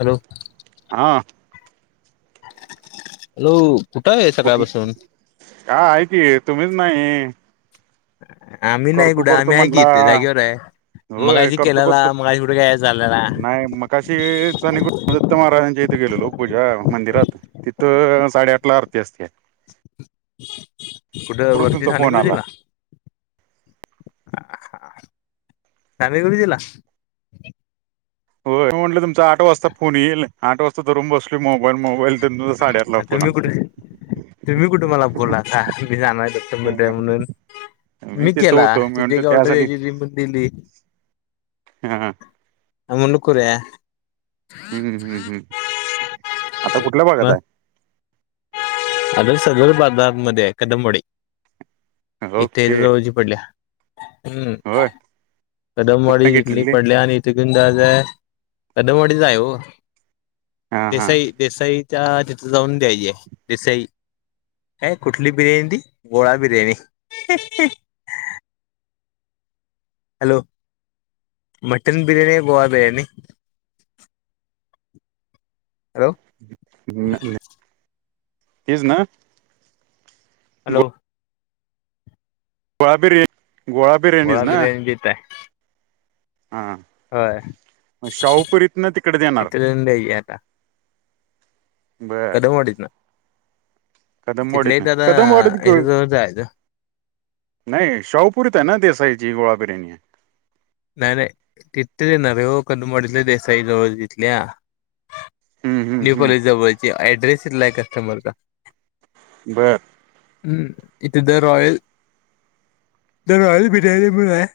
Hello हं hello कुठं आहे सकाळपासून? हा ऐतीय, तुम्हीच नाही आम्ही नाही करतो कुठं करतो आम्ही आहे की म्हटला इथे जागेवर आहे होय मगाशी करतो केलेला करतो, मगाशी कुठे काय झालेला नाही मग काशीच आणि दत्त महाराजांच्या इथे गेलेलो पूजा मंदिरात तिथं साडेआठला अरती असते. कुठे वरून वरती, तुमचा नाणे फोन आला गुरुजिला [unintelligible] हो म्हटलं तुमचा आठ वाजता फोन येईल, आठ वाजता धरून बसलो मोबाईल, मोबाईल [unintelligible] आता फोन तुम्ही कुठ तुम्ही, कुठे मला बोलाता, मी जाणार आहे दत्ता मंदिरात आला म्हणून. मी तिथं केला, होतो मी तिथे म्हणतो का ऑर्डर त्यासाठी या्यायची ती पण दिली हं मुणकूर्या हम्म हम्म हम्म हम्म, आता कुठल्या भागात आहे? अगर सदर बागगमध्ये कदंबडी आहे इथे [inaudible] ओके जवळची पडल्या- होय कदमवाडी कुठनं तिथली घेतलेली पडल्या आणि छगनदादा कदमवाडी चा आहे हो- हा हा देसाई देसाईच्या तिथे जाऊन देय हे देसाई - कुठंली बिर्याणी ती गोळा बिर्याणी. हॅलो मटन बिर्याणी गोळा बिर्याणी - हॅलो- ना ना हिचं ना- हॅलो- गोळा बिर्याणी गोळा बिर्याणीच ना- [inaudible] हां- आहे होय मग शाहूपुरीत ना तिकडं देणार. तिथे जाऊन द्यायची कदम वाडीत न- कदम वाडीत ना कदम वाडीत क- ह्याच्या जवळ जायचं नाही शाहपुरीत आहे ना देसाईची गोळा बिर्याणी. नाही नाही तिथ देणार आहे हो कदमडीतल्या देसाई जवळ तिथल्या- हम्म हम्म न्यू काॅलेज हम्म जवळची ऍड्रेस इथला आहे कस्टमर का- बर- हम्म इथे the royal the royal biryani पण आहे.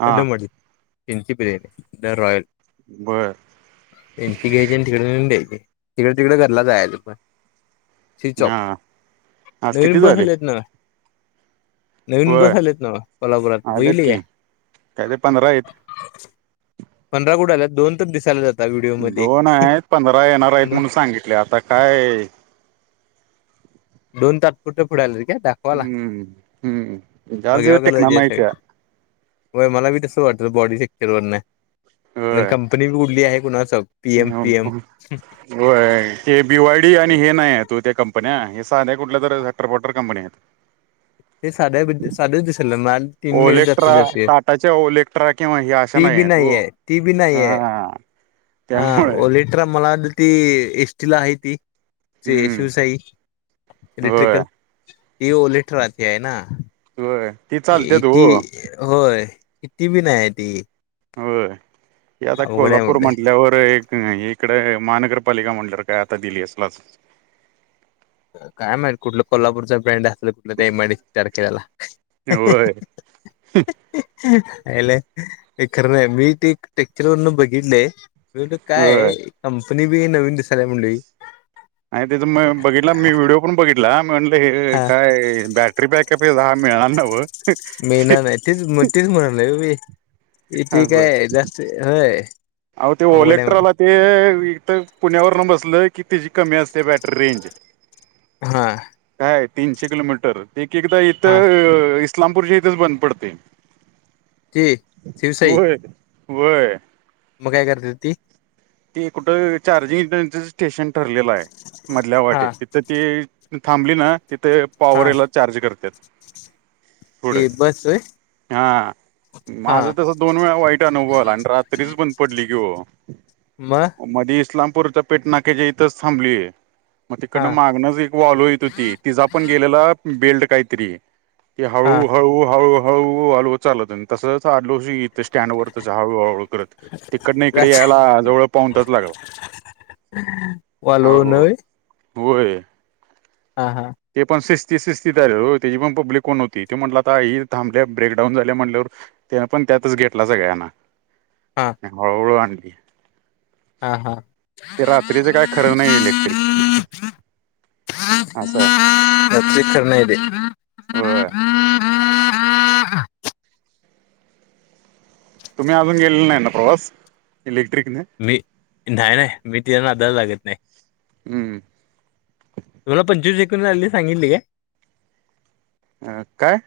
हा कदमवाडी त्यांची बिर्याणी द रॉयल- बरं- एनटी घ्यायची आणि तिकड निहुन द्यायची तिकड तिकड घरला जायला पण- स्चच ऑफ हा आज किती नवीन बस झाले आलेतणा- नवीन होय बस आलेत नव्ह कोल्हापुरात आलेत बघितली की काय? काय तर पंधरा आहेत. पंढरा कुठ आल्यात दोन तर दिसायल्यात. दोन आहेत पंधरा येणार आहेत मग म्हणून सांगितले आता काय- दोन तात्पुरत्या पुुढे आल्यात कााय आता- हम्म हम् भगव्या कलरचे सगळे [inaudible] होय मला बी तस वाटत बॉडी सेक्टर वरना आहे आणि होय कंपनी बी उडली आहे कुणास ठाऊक. पीएम पीएम होय ते बीवाय डी आणि हे नाही आहेत व ह्या कंपन्या- [inaudible] कुठल्या तर सटरफटर कंपन्या आहेत. [unintelligible] हे साध्या साध्याच दिसालं माल तीन मिन ओलेक्ट्रा जाते टाटाच्या ओलेक्ट्रा किंवा हे अशा ती नाही बी आहेत ओ नाहीये. ती बी नाहीेये. हा हा त्यामुळे ओलेट्र मला ती एसटीला आहे ती हम्म शिवसाई- होय इलेक्ट्रिकल ती ओलेट्रा ची आहे ना- होय - इती होय इती बी नाही आहे ती- हो ती आता अवघड आहे कोल्हापूर म्हटलं म्हंटल्यावर- होय इकड महानगरपालिका म्हणल्यावर काय आता दिली असलाच- काय माहित कुठलं कोल्हापूरच ब्रँड असल कुठलं तर एमआयडीसी तारखेला. होय आयला काय खरं नाही मी ते टेक्चर वरन बघितलंय. मी म्हणलं काय होय आहे कंपनी बी नवीन दिसायल्या म्हंणलो मी- आणि तिथ मग बघितला मी व्हिडओ पण बघितला. ला म्हणल हा काय बॅटरी बॅकअप हे हा मिळणार नव्ह. ते तीच तेच म्हणालो मी इथे काय जास्त व्हय. आहो ते ओलेक्ट्राला ते हीथ पुण्यावरून बसल की त्याची कमी असते बॅटरी. हां काय तीनशे किलोमीटर एक एकदा इथ हा [unintelligible] इस्लामपूरच्या इथेच बंद पडते ते शिवसाई व्हय व्हय. मग काय करत्यात ती? ते कुठ चार्जिंगच स्टेशन ठरलेल आहे मधल्या हा वाटेत. तर ती थांबली ना तिथे पॉवर हा याला चार्ज करतात. पुढ ते बस होय हां हा माझ तसच. दोन वेळा वाईट अनुभव आला आणि रात्रीच बंद पडली की ओ. मग? मधी इस्लामपूरच्या पेट नाक्याच्या इथच थांबली मग तिकडन हा मागण एक वॉलो येत होती तिचा पण गेलेला बेल्ट काहीतरी ती हा हळू हळू हळू. हळू हळू चालत तसच आठ वर्ष गेली. स्टँड वरच हळू हळू करत तिकडन इकड यायला जवळ पाऊणतास लागला वालवून हळूहळू होय होय. हां हां ते पण शिस्तीत शिस्तीत आले हो त्याची पण पब्लिक कोण होती ते म्हटल [unintelligible] आता ही थांबल्या ब्रेकडाऊन झाली म्हटल्यावर. त्यानपण त्यातच घेतला सगळ्यांना हळूहळू आणली. हां हां ते रात्रीच काय खर नाही इलेक्ट्रिक. असं आहे रात्री खर नाही ते. होय तुम्ही अजून गेलेला नाही ना प्रवास इलेक्ट्रिकने. मी नाही नाही मी तीच्या नादाला लागत नाही. हम्म तुला पंचवीस एकून झालेली सांगितली काय? अ काय?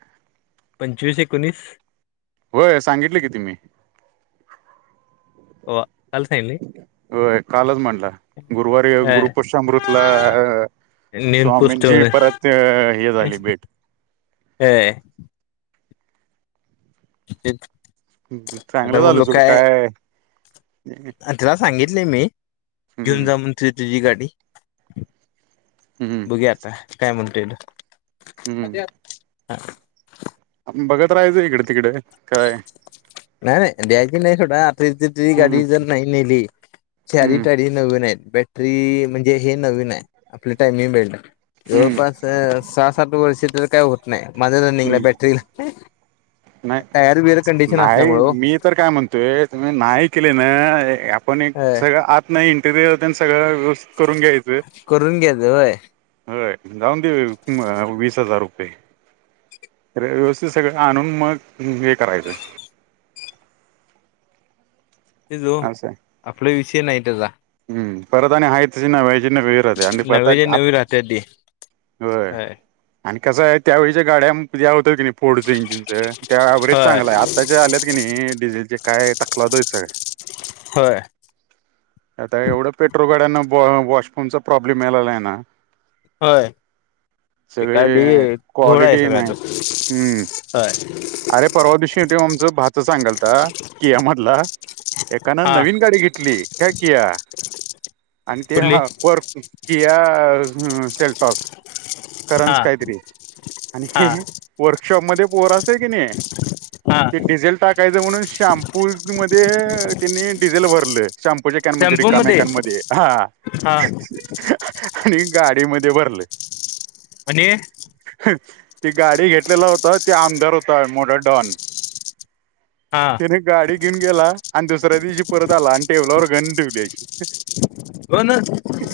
पंचवीस एकोणीस. होय सांगितल की तुम्ही. वा, काल सांगितली होय कालच म्हणला गुरुवारी हा, गुरुपुष्यमृतला नेऊन पोस्ट स्वामींची परत हे झाली भेट. [unintelligible] [inaudible] आता चांगल झाल सूड काय. त्याला सांगितलय मी घेऊन हम्म जा म्हणून तुझी तुझी गाडी. हम्म [unintelligible] आता काय म्हणतोय हम्म मग? बघत राहायच इकड तिकड काय. नाही नाही द्याची नाही सोड आता ही हम्म गाडी जर नाही नेली तर हम्म चारी [unintelligible] नवीन आहेत बॅटरी म्हणजे हे नवीन आहे आपले टायमिंग बेल्ट आहे. हम्म जवळपास सहा सात वर्ष त्याच काय होत नाही मध्ये निला पेक्षा हम्म बॅटरीला. टायर बीयर कंडीशन काही मी तर काय म्हणतोय तुम्ही नाही केले ना आपण एक हो सगळ आत. नाही इंटिरियर ते सगळं व्यवस्थित करून घ्यायचंय. करून घ्यायच होय जाऊन दे विस हजार रुपये. व्यवस्थित सगळं आणून मग हे करायचंय. ते जो असं आहे. आपला विषय नाही त्याचा. हम्म, परत आणि आहे तेच नाव्याचे नवे करते आणि आता नव्याच्या आ नवी राहत्या ते होय. आणि कसं आहे त्यावेळीच्या गाड्या होतं की नाही फोडचं इंजिनचं त्या अव्हेज होय चांगलं आहे आता ज्या आल्या की नाही डिझेलचे काय तकलाव दे होय सगळ्या. होय. आता एवढं पेट्रोल गाड्यांना वॉशफोनचा प्रॉब्लेम आलेला आहे ना. होय. एका दी सगळे घोड आहे क्वालिटी नाही सगळ्याच हम्म अस हाय. अरे परवा दिवशीतो आमचं भाचा सांगलता किया म्हटलं एकानं हा नवीन गाडी घेतली काय किया आणि ते कुठली ह वर किया सेल्स पावस हा करंज कायतरी आणि हे हा वर्कशॉप मध्ये पोर असते की नाही? हा ते डिझेल टाकायचं म्हणून शॅम्पू वीमपु मध्ये त्यांनी डिझेल भरलं शाम्पूच्या कॅनमध्ये टेम्पो रिकाम्या मध्ये कॅनमध्ये हा. हा आणि गाडीमध्ये भरले. आणि ती गाडी घेतलेला होता तो आमदार होता मोठा डॉन हा तिने गाडी घेऊन गेला आणि दुसऱ्या दिवशी परत आला आणि टेबलावर घन ठेवली अशी घन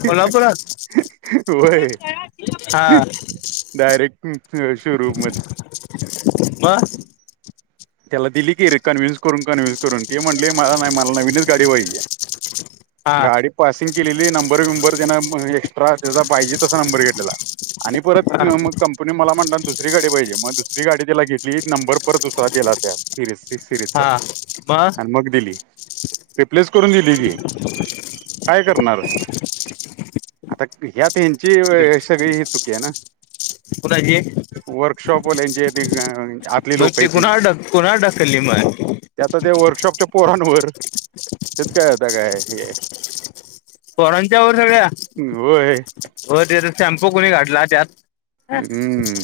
कोल्हापुरात? होय. हा. डायरेक्ट शोरूम मध्ये म? त्याला दिली की रिकन्व्हिन्स करून कन्व्हन्सून ते म्हटले मला नाही, मला नाही, मला नवीनच गाडी पाहिजे. हा गाडी पासिंग केलेली नंबर, बिबंर त्याना एक्स्ट्रा त्याचा पाहिजे तसा नंबर घेतलेला. आणि परत हा मग कंपनी मला म्हटला दुसरी गाडी पाहिजे मग दुसरी गाडी त्याला घेतली नंबर परत त्या सिरीज, सिरीजचा हा आणि मग दिली. रिप्लेस करून दिली की काय करणार. आता ह्यात ह्याची सगळी ही चुकी आहे ना. कुणाची? वर्कशॉप वाल्यांची ती आतली लोक आहेत पुन्हा त्यांची ढक, पुन्हा ढकलली मग. ते आता ते वर्कशॉपच्या पोरांवर त्यात काय आता काय हे पोरांच्यावर सगळ्या होय हो त्याच्याय शॅम्पू कोणी घठला त्यात? हा हम्म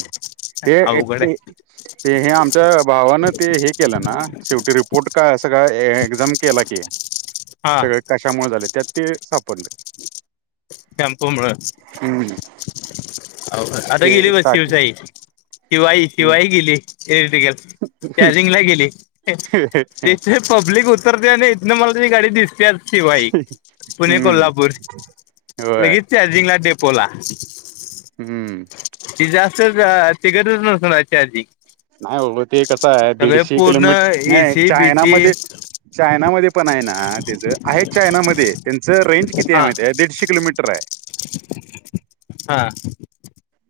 अवघड ते आहे. ते हे आमच्या भावानं ते हे केलं ना शेवटी रिपोर्ट काय असं का एक्झाम केला की. हा सगळ कशामुळे झाल त्यात ते सापडल. टॅमपो भर. हम्म. हो आता ते गेली बस टाके शिवशाही शिवाई हम्म शिवाई गेली एर्टीकल. त्याजिंगला गेली तीथ पब्लिक उतरते आणि इथन मला तुझी गाडी दिसते- शिवाई, पुणे कोल्हापूर होय लगेच चार्जिंगला डेपोला. हम्म. ती जास्तच अ [unintelligible] नाय बाबा ते कसंय. दीडशे पूर्ण किलोमीट, नाही एसी बीसी चायनामध्ये- चायनामध्ये पण आहे ना? त्याचं आहे चायना मध्ये. त्यांचं रेंज किती आहे हा माहितीे ए? दीडशे किलोमीटर ए. हां.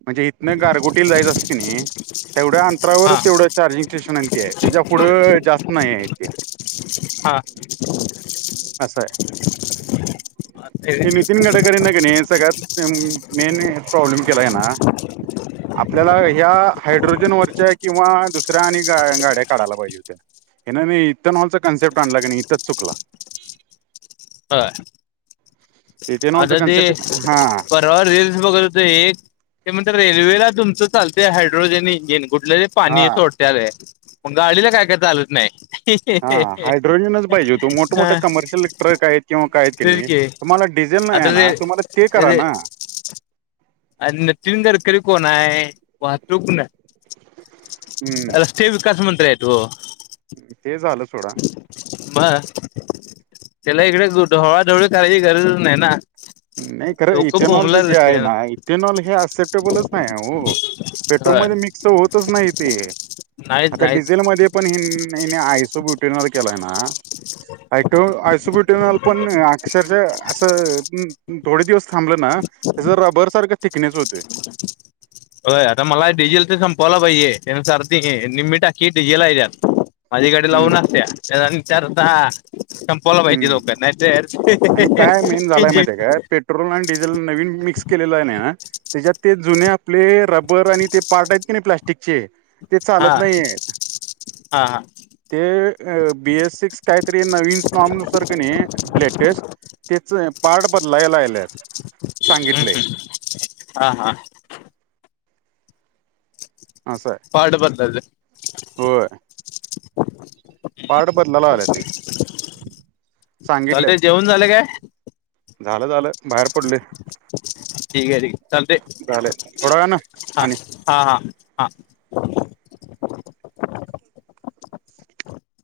म्हणजे इथनं गारगोटीला जायचं असलं की नाही- तेवढ्या हा अंतरावर तेवढं चार्जिंग स्टेशन आणि ते आहे. त्याच्या पुढं जास्त नाही आहे ते. हा. होय ते नितीन गडकरींनी की नाही सगळ्यात मेन प्रॉब्लेम केला आहे ना? आपल्याला ह्या हायड्रोजनवरच्या किंवा दुसऱ्या आणि ग गाड्या काढायला पाहिजे होत्या. ह्यान न हे इथन हॉलचा कन्सेप्ट आणला का नाही? इथंच चुकला. बर. इथेनॉलचा आता ते कन्सेप्ट हा [unintelligible] र रिल्स बघत होते. ते म्हणतात रेल्वेला तुमचं चालंतय हायड्रोजन इंजिन कुठलं? पाणी हा हे सोडत्यालं आहे. मग गाडीला काय काय चालत नाही. हां. हायड्रोजनच पाहिजे होत. मोठ मोठे हा कमर्शियल ट्रक आहेत. किंवा काही की नाही. तुम्हाला डिझेल नाही ए आता रे ना तुम्हाला ते करा रे ना. आणि नितीन गडकरी कोण आहे? वाहतूक न- हम्म विकास मंत्री आहेत तो. ते झालं सोडा. म. त्याला इकडे ढवळाढवळी करायची काही गरजच नाही ना? नाही खरं लोक इथेनॉलच बोंबलत जे आहे होते ना. इथेनॉल हे अऍक्सेप्टेबलच नाही ए हो. पेट्रोल होय मध्ये मिक्स होतच नाही ते. नाहीच आता नाहीच डिझेल मध्ये पण ह हेनी आयसोब्य- इथेनॉल केलाय ना? आयसो आयसोब्युट- इथेनॉल पण अक्षरशः असं- थोडे दिवस थांबलं ना? त्याच रबर सारख थिकनेस होतोय. होय. आता मला डीजेलच संपवला पाहिजे. [unintelligible] निम्मी टाकी डीझेल आहे त्यात. माझी गाडी लावून हम्म असत्या. [unintelligible] संप- हम्म आणि काय मेन झालाय माहितीय काय [unintelligible] पेट्रोल आणि डिझेल नवीन मिक्स केलेलं आहे ना? त्याच्यात ते जुने आपले रबर आणि ते- पार्ट आहेत की नाही प्लास्टिकचे. ते हा चालत नाहीएत. हा हा ते बी एस सिक्स काहीतरी नवीन [unintelligible] नुसार की नाही लेटेस्ट- तेच पार्ट बदलायला आल्यात. सांगितलय. हा. हा. असय. पार्ट बदलायचा. होय. पार्ट बदलाला आले ते. सांगितलेत. चालतंय जेवण झालं काय झालं झालं. बाहेर पडलोय. ठीक ए. ठीक ए. चालतंय. झाले थोडा वेळानं हा. आणि हा. हा. हा.